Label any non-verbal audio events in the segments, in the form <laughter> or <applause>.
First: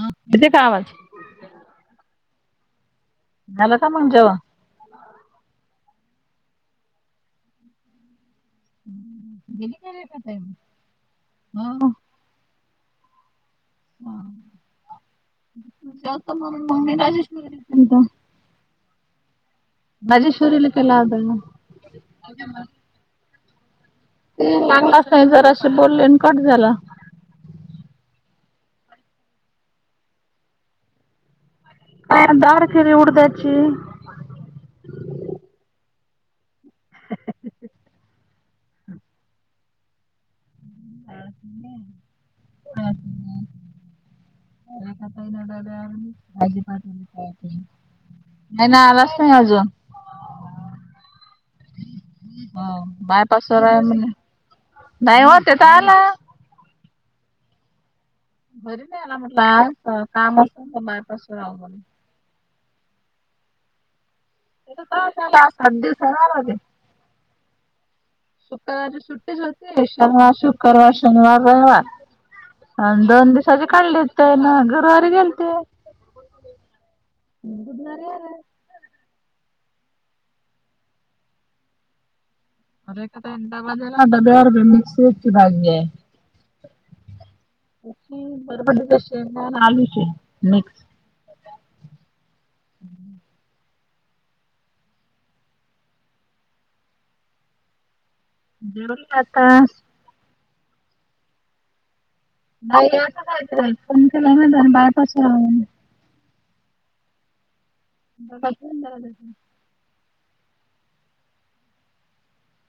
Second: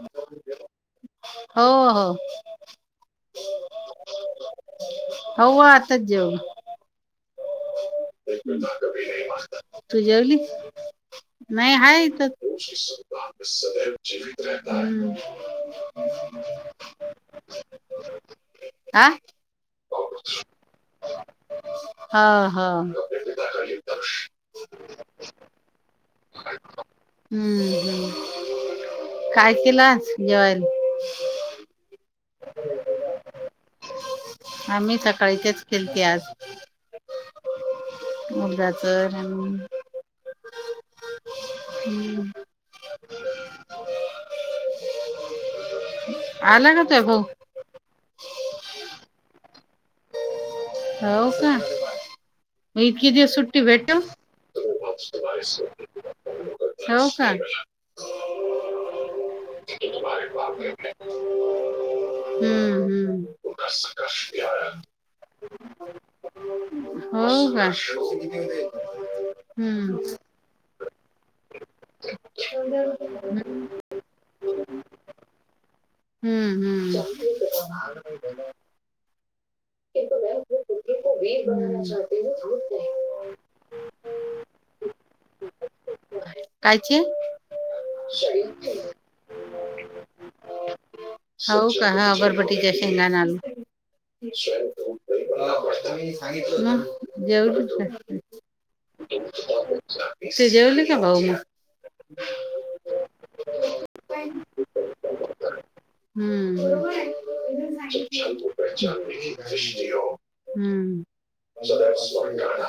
ह अे कावल. हो हो. मला का म्हणजेव हो आताच जेव. तू जेवली नाही आहेा हो. तर उशी संताान सदैव. आ म राजेश मि <unintelligible> हा. बजेश्वरर्लकला आग ब. चांगच नाही जरा असे बोलले कट झाला. हम्म हम्म. काय केलास जयल. का दारखडी उडदची आम्ही सकाळीचेच खेळते आज <unintelligible> मुलगाच आणि हम्. अ. आला का तुझा भाऊ नाही ना आलाच नाही अजून हो का? म इतकी दिवस सुट्टी बायपासवर आहे भेट. म्हणे नाही हो ते तर आला होव का? घरी नाही आला म्हटलं आ काम असत बाहेरपास राह. हम्म तर हम्म. तवाच आला सात दिवसानं आला हो ह शुक्रवार सुुटीच होते शनिवार शुक्रवार शनिवार रविवार अंदोंद दिवसजे कडली इेतय ना गुरवारी गेलतीय. हम्म हम्म. किु म पुुट को वी बना चती ह. अर क ड डब्यार ब मिक्स इची भाे. कायची. बर म्हज आलूचे मिक्स. हो का हा अबरबटीच्या शेंगाणा आलू जवच जरूर आता सि जेवली का बाऊ मग ह. बायपास हम्मच्छ स स्वाग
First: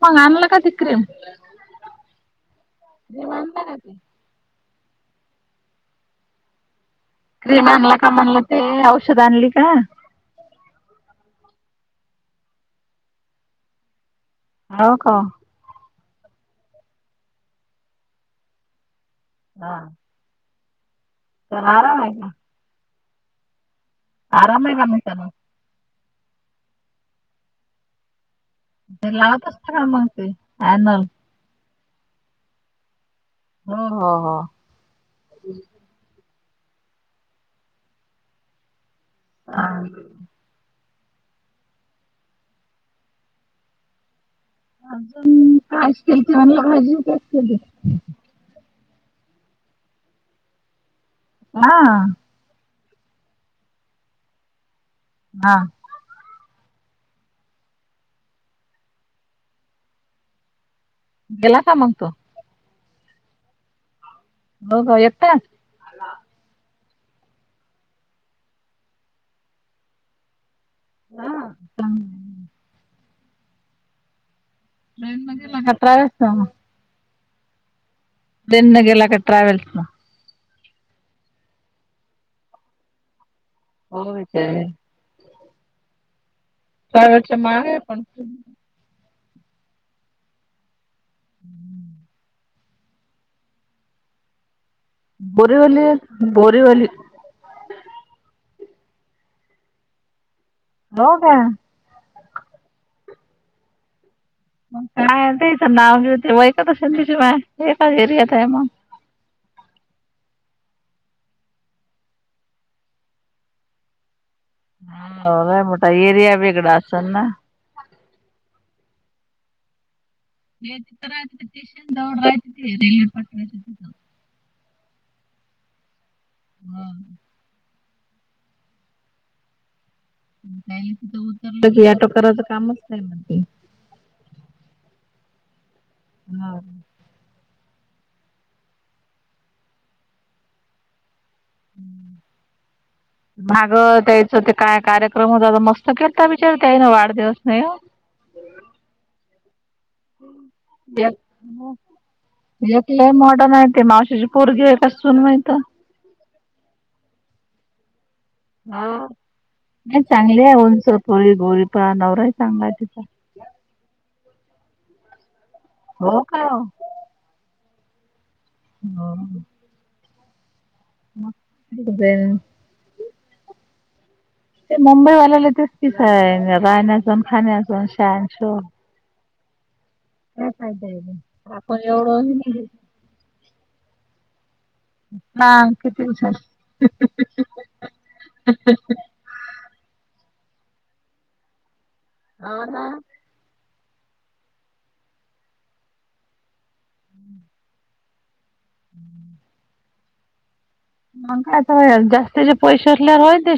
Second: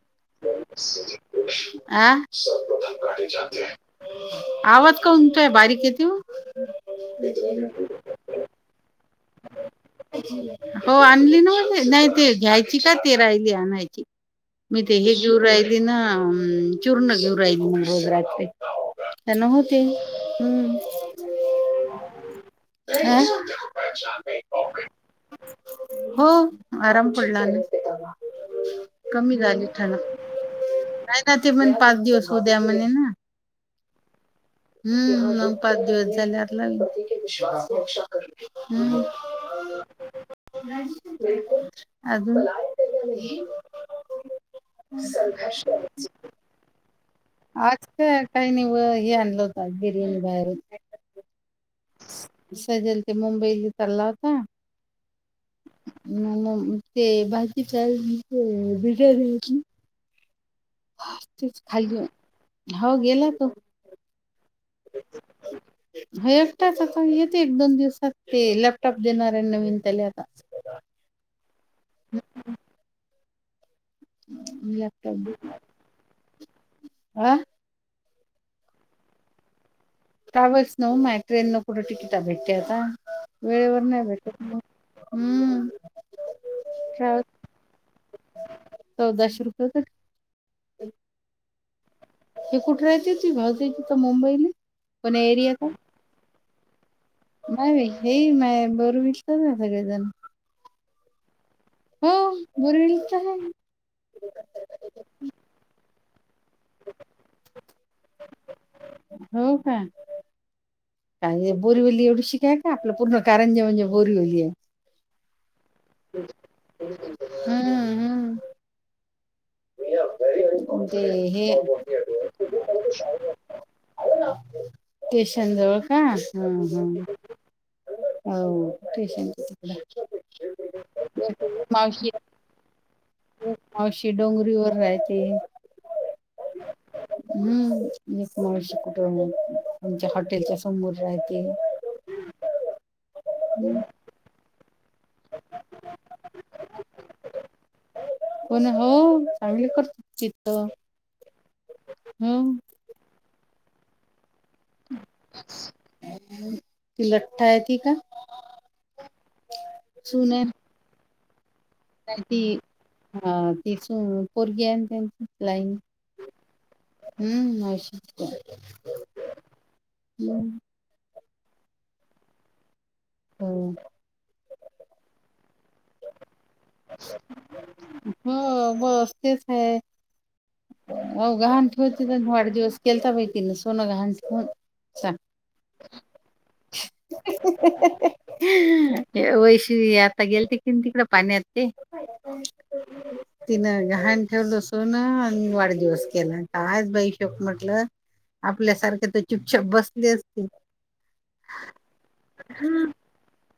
प सर्प्रथम काटे जते ह आवाज कानतय बारीक येत क्रीम आणला का म्हलं ते औषध आणली का हो आणली नाते नाही ते घ्यायची का ते राहिली आणायची मी हो ते हे का घेऊ राहिली ना चूर्ण घेऊ राहिली म गोजरात ते ते न हा होोती ह तर आराम आहे का ते आराम आहे बम सार हो आराम पडला न ते लावतचत का मगते अॅनल नाही ना ते पण पाच दिवस हो द्या म्हणे ना ह ह हो हम्म नऊ पाच दिवस झाल्या लाग हम्म अून भाष ान हजी का आ काय नव ये अनलोत बिर्याणी बार हा सजल ते मुंबईला चालला होता हा मग ते भाजी बिघ गेला तेच का मग खाली तो हो गेला तो हो हो येता हे एकटाच आता येथील एक दोन दिवसात ते लॅपटॉप देणार आहे नवीन तले आता हा... लॅपटॉप दे का ट्रॅव्हल्स हा... ट्रेन न गेला का ट्रॅव्हल्स न ट्रॅव्हल्सन माय ट्रेन न कुठे तिकिट भेटते आता वेळेवर नाही भेटत मग हम्म... ट्रॅव्हल्स चालायचं मागं आहे आपण पण.. चौदाशे रुपये पण हे कुठल येतेती भावताय तिथ मुंबईले बोरीवलीत बोरीवली नाही हे माय बरू विचत ना सगळेजण हो का... हो बोरीवलीत आहे मग काय तेच नाव नावभुयु ठेवायचं कशान दिवशी मग एकच एरियात आहे मग हो का काय बोरीवली एवढी शिकाय का आपलं पूर्ण कारजावणी म्हणजे होरीवली आहे हाय मोठा एरिया बेगड असेल ना हम्मम हम्म येव ये तिथ राहते स्टेशन जवळ राहते ते रेल्वे पत्र्याच्या तिथं स्टेशन जवळ का ह ह.. होअ हो स्टेशनच्या तिकडं तिथ एक उतरलं की आता करायच कामच काय म्हणते अशी डोंगरी वर राहायते हा हम्म एक मावशी कुठ आमच्या हॉटेलच्या समोर राहते. मागं त्यायचं ते काय छोट कार्यक्रम होताय मस्त केलाता बिचारतेई ना वाढदिवस नाये कोण हो चांगली करते तिथ हो तिले मॉर्डन आहे मावशीची पोरगी आहे कसुन माहिते लठ्ठ आहे ती का हो नाहचांगली आहे उंचपोळी गोळीपान नवरा चांगला आहे तिचा ह तीच पोरगी आहे त्यांचीलाईन हो का हम्म अशत हम् हो <unintelligible> हो ते मुंबई वाल्याला तेस किस राहण्या असून खाण्या असून शान हो शो तेच आहे आहे मग? ओ गाहांन ठेवून वाढदिवस केलता बैई सोन गहांन ठेवून सा हा किती वैष्वी आता गेलते कने तिकड पाण्यात ते हा हा तिनं घाहान ठेवलं सोन अन वाढदिवस केला कायच भाई शोक म्हटलं. आपल्यासारख तर चुपचाप बसले असते. म काय तर जास्तचे पैसे असल्यावर होय ते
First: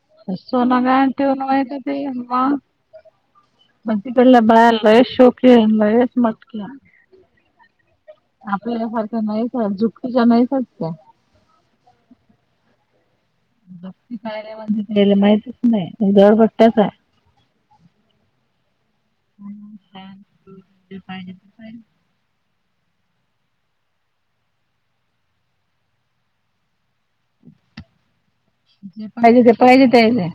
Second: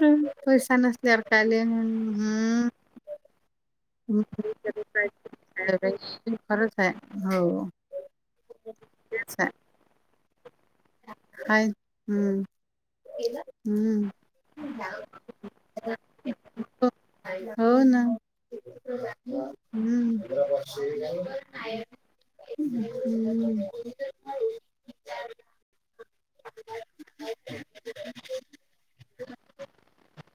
ना सोन पैसा गाहन नसल्यावर ठेवुन काले माहित ते मग हम्म बटी तला बाहेर लय शोक आहे लईच मटकी खरंच आहे हो. आपल्यालासारखा तेच आहे नाहीच झुकच्या नाहीसच त्या. हाय हम्म. हम्म म्हणजे त्याला माहितच नाही धडपट्ट्याच आहे. हो ना. हम्म. जे पाहिजे ते पाहिजे <inaudible> ऊहू. जे पाहिजे ते पाहिजे तेयले.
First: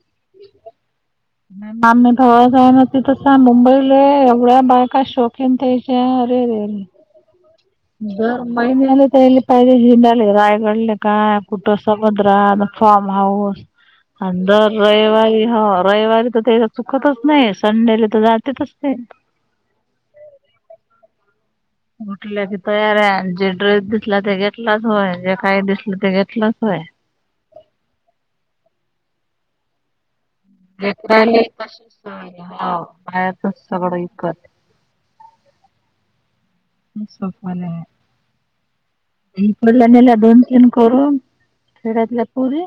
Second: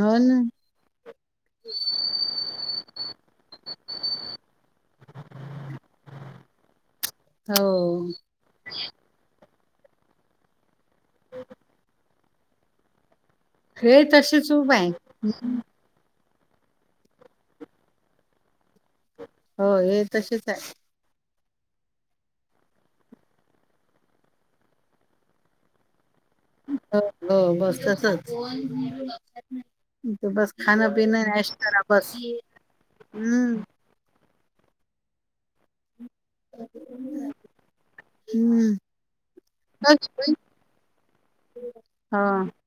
हो ना आम्ही भवा जाऊ नती तस मुंबईला एवढ्या बायका शोकीन त्याच्या अरे रेरे. हो दर माही मेलेत. पहिले पाहिले जिम्याल रायगडले काय कुठ समुद्रा फार्म हाऊस. हे तशीच अंदर उभ <unintelligible> आहे रविवार तर ते चुकतच नाही संडेले तर जातेतच ते. हो हे तशेच आहे. उठल्या की तयार आहे जे ड्रेस दिसला ते घेतलाच होय जे काही दिसलं ते घेतलंच होय. हो बस तसच त बस. <unintelligible> खाणं पिणं ऐश करा बस हो हम्म खायाचाच सगळं विकत. हम्म. इकडल्या बस. नेल्यात दोन तीन करून. खेड्यातल्या हा पोरी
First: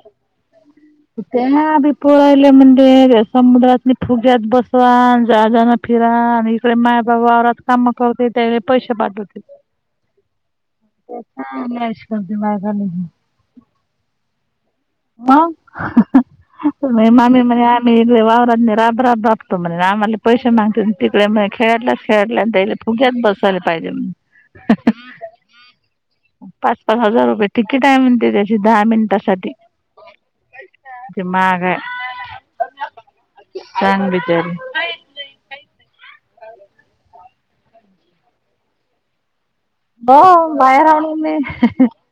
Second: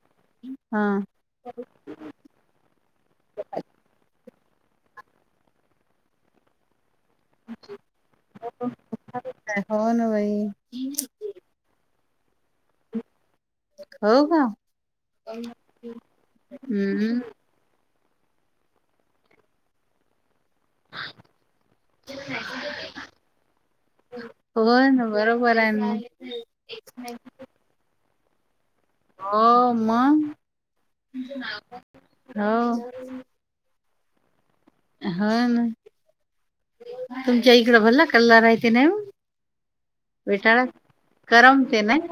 हा कुठे ह्या बित. पोरायला म्हणले रे समुद्रातली फुग्यात बसवा जा जाण फिरा आणि आपले मायाबाबा वावरात काम करते त्याले पैसे पाठवतील. काय हो ना भाई. हा मॅश कोणती मायगा नही. हो का? म अहं म हम्म माय मेम्ब्रेन. मी इथल्या वावरातन राब राब राबतो म्हणलं आम्हाला पैशे नाय. तिकडे म खेळाडलाच खेळाडल्या फुग्यात बसायला पाहिजेल हो अहं. ना बरोबर आहे ना. पाच पाच हजार रुपये टिकेट आहे म्हणते त्याची दहा मिनटासाठी. म हो. छान बिचारी. हा ना. तुमच्या इकडं व्हल्ला कल्ला राह ते नाही म. हो बाहेर आलो मी ह करमते ह. नाही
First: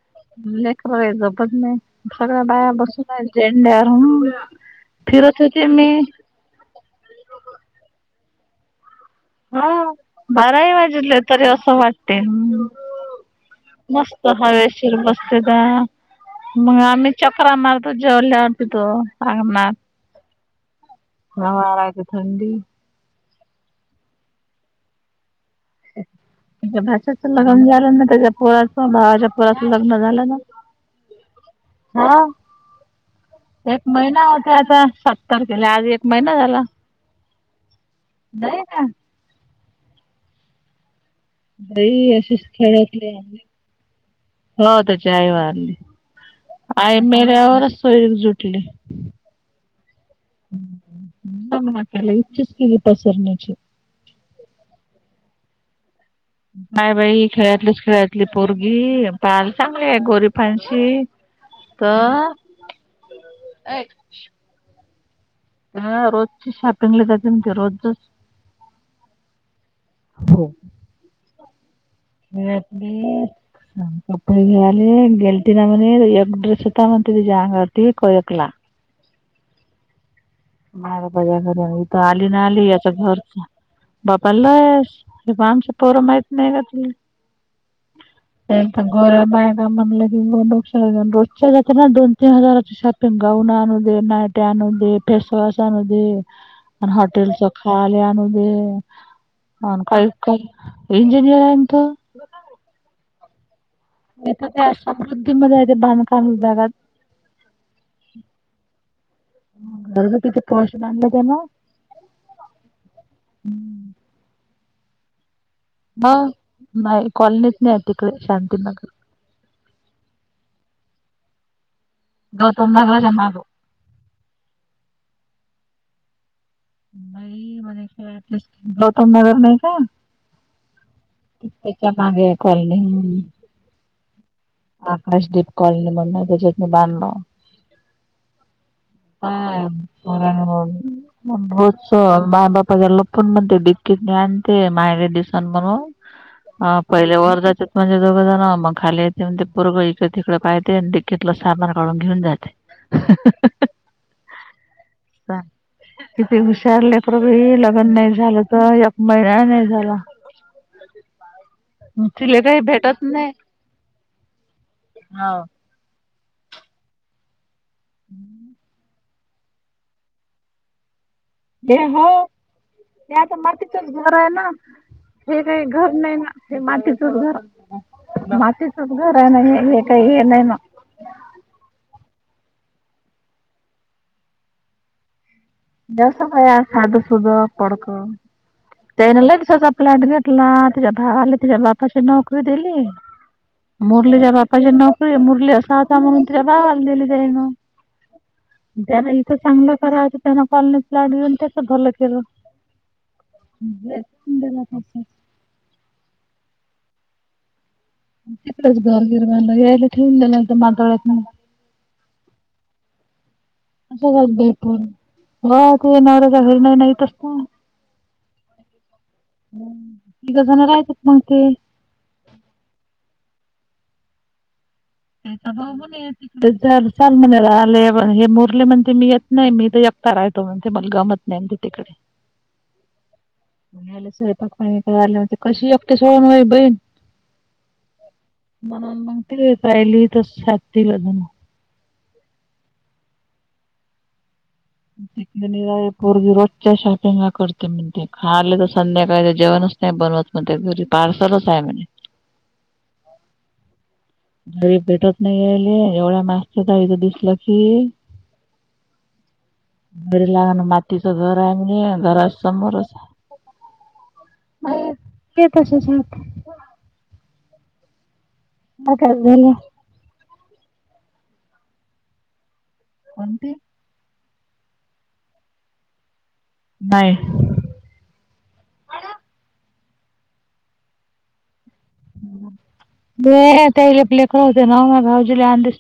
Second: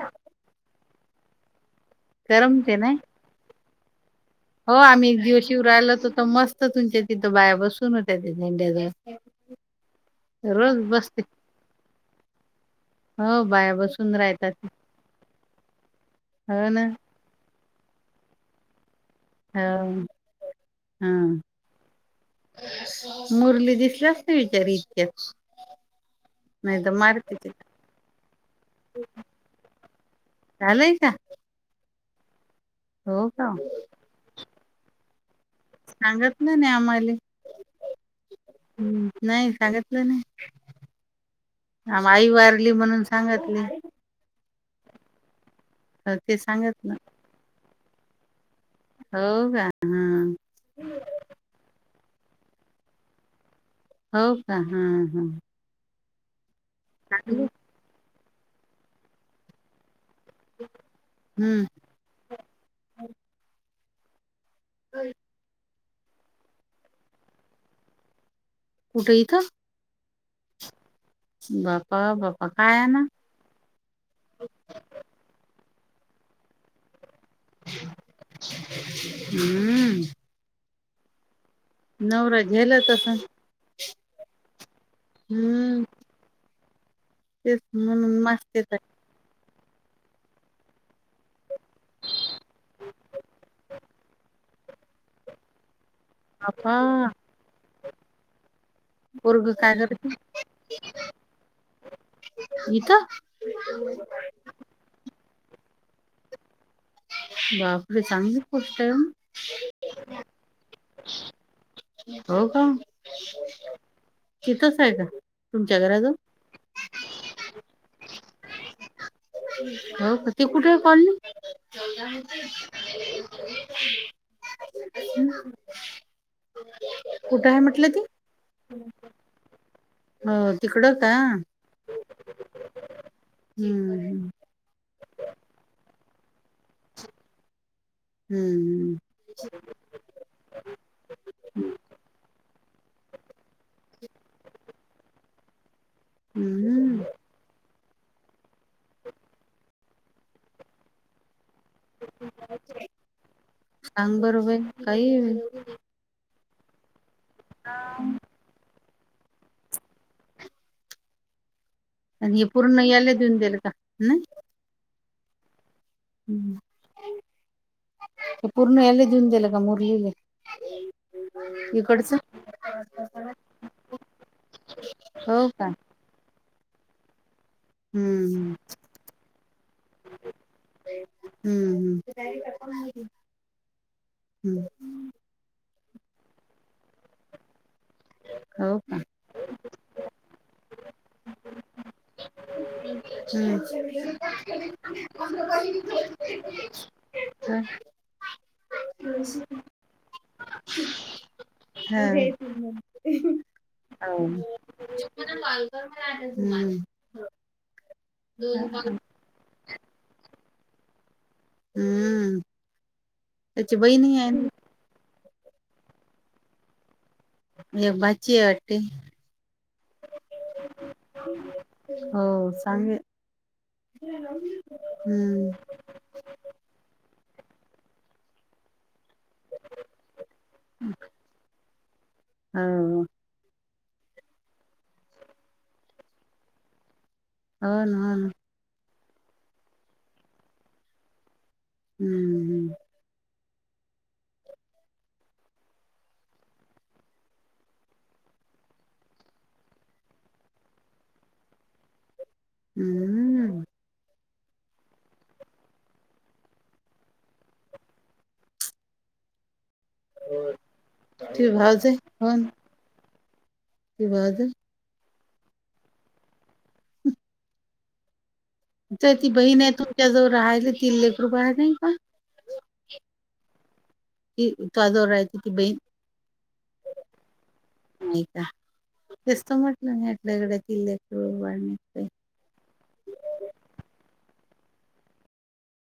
लेकरं बाळ झोपत नाही सगळ्या बाया करमते नाही बसून आहे झेंड्यावर हुं. हो आम्ही जीव शिवरायालाच होतो. मस्त तुमच्या तिथं बाया बसून होत्या त्या झेंड्याजव. ह बारही वाजीतले तरी असं वाटतय. हो बाया बसून मस्त राहतात हवेशीर मस्त गार हो मग ना आम्ही. चकरा मारतो जेवल्यावर पितो. हम्म. हा मुरली दिसल्यास नाही दारी इतक्यात. त्याच्या नाही तर भाच्याच मारते लगन तिला झालं ना त्याच्या पोराचं भावाच्या पोराचं लग्न झालं नाही. लई ता. हा. का एक महिना होतोय आता सत्तर केले आज एक महिना सांगितलं झाला. नाही आम्हाले नाहीय ना. नाही सांगितलं नाही आ बाई आई अशीच वारली म्हणून खेड्यातली सांगतली. हो त्याची आई वारली. हो, ते सांगितलं आई मेल्यावरच सोयर सुटली. हो का हा. त्याला इच्छीचं केली पसरण्याची. हो का हा हा. नाही बाई खेळतलीच खेळतली पोरगी पाल चांगली आहे गोरी पशी हम्म तर ह ह रोजची शॉपिंग लि का तेमती रोजजो कुठे इथं बाका वळत कप घे आले गेल तना मणे एकगड्रे होता म्हणते ज त कोयकला हम्म मझ्या घरी इथ आली नवरा ना आली झेलत याच्या असं घरच बाबाला आहेस हेव आमच हम्म पोरं माहत नाही का तुला तेच म्हणून मास्तेच आहे गर का म्हणलाेो रोजच्या जात ना दोन तीन हजाराची शॉपिंग गाऊन आणू दे ना ते फेसवास न बापा आणि हॉटेलच खाल्या न पोरग हो करत काय का इंजिनियर आहे तो यथ इथ ते समृद्धीमध्येध्ये बांधकाम होतगात बापर संांग घर कत किती पोस्ट बांधलं त्यानं हो का तिथंच आहे का तुमच्या ह घराजवळ नाही कॉलनीच नाही आहे तिकडे शांतीनगर हो का ते कुठे कॉणली च ग तुम ग जनगो कुठे आहे नाही म्हटलं ती म्हट गौतम नगर नाही का हो तिकडं का हम् त्याच्या मागे आकाशदीप कॉलनी बन त्याच्यात मी बांधलो हम्म हम् भोजस मा बाप ल पण म्हणते डकीत आण ते मायरेडडी सन म्हणून ह हम्म पहिले वरधाचे म्हणजे दोघ जण मग खाली ते ते पुरं इकडे तिकडे पाहतेटलं सामन काळून घेऊन जाते सांग बरं बाई काही बाई. किती हुशारले प्रभ लग्न नाही झालं तर एक महिना नाही झाला आणि तिले हे काही पूर्ण भेटत याला नाही देऊन दिलं का नाही हा ते पूर्ण याला देऊन दिलं का मुरलीले ते हो इकडचं ते आता मातत घर आहे ना हो हे काही का हम्म घर नाही ना ते माती चूचगार माती चचगार आहे ना काही हे नाही ना हम्म हम्म हम्म जावसाम साद सुद पडक हो का ते दिसज प्लॅट घेटला तिच्या भाला तिच्या्या बापाशी नोकरी दिली हम्म मुरलीच्या बापाची नोकरी मुरली असा आता म्हणून तिच्या बावाला दिली जाई ना जला इथं चांगलं करा हों कॉल प लाडू ते तर भल क्षीर हा म लालग गरगिरवा हेल्ले मााडयत न हम्म असं करत पण हो त नवराच्या घरण नाहीतसत हे बची वाट तघ जण लायतात मग ते हो सांगे हम्म म्ह त च चाल म्हणा आले हे मुरले म्हणते मी येत नाही मी तर एकगता राहतो म्हण ते मला गमत नाही तिकडे हा म्ह सवयपा कशी एकटे सोडून वई बहीण होन हो ना मणून मगते पाहिली तरस छात अजून हम्म हम्म तरा पूर्वी रोजच्या शॉपिंगला करते म्हण ते खाले तर संध्याकाळी जेवण नाही बनवत म्हण घरी पार्सलच आहे म्हज हम्म घरी भेटत नाही यायले एवढ्या मास्त्या जाईच दिसलं की घरी लागण मातीचं घर तुझे आहे भाऊज म्हज घरा समोरच विवाद अ ते तशचात तर ती झालं बहीण आहे तुमच्या जवळ राहायली ती लेकरू बाहे नाही का कोणते कि त आजवर राय त की बहीण नाहीय नाही का तेस्त म्हटलं नाही आपल्याकड किल्ल्याक वाक त्या प लेकर होते नाव म गाजीला आण दिस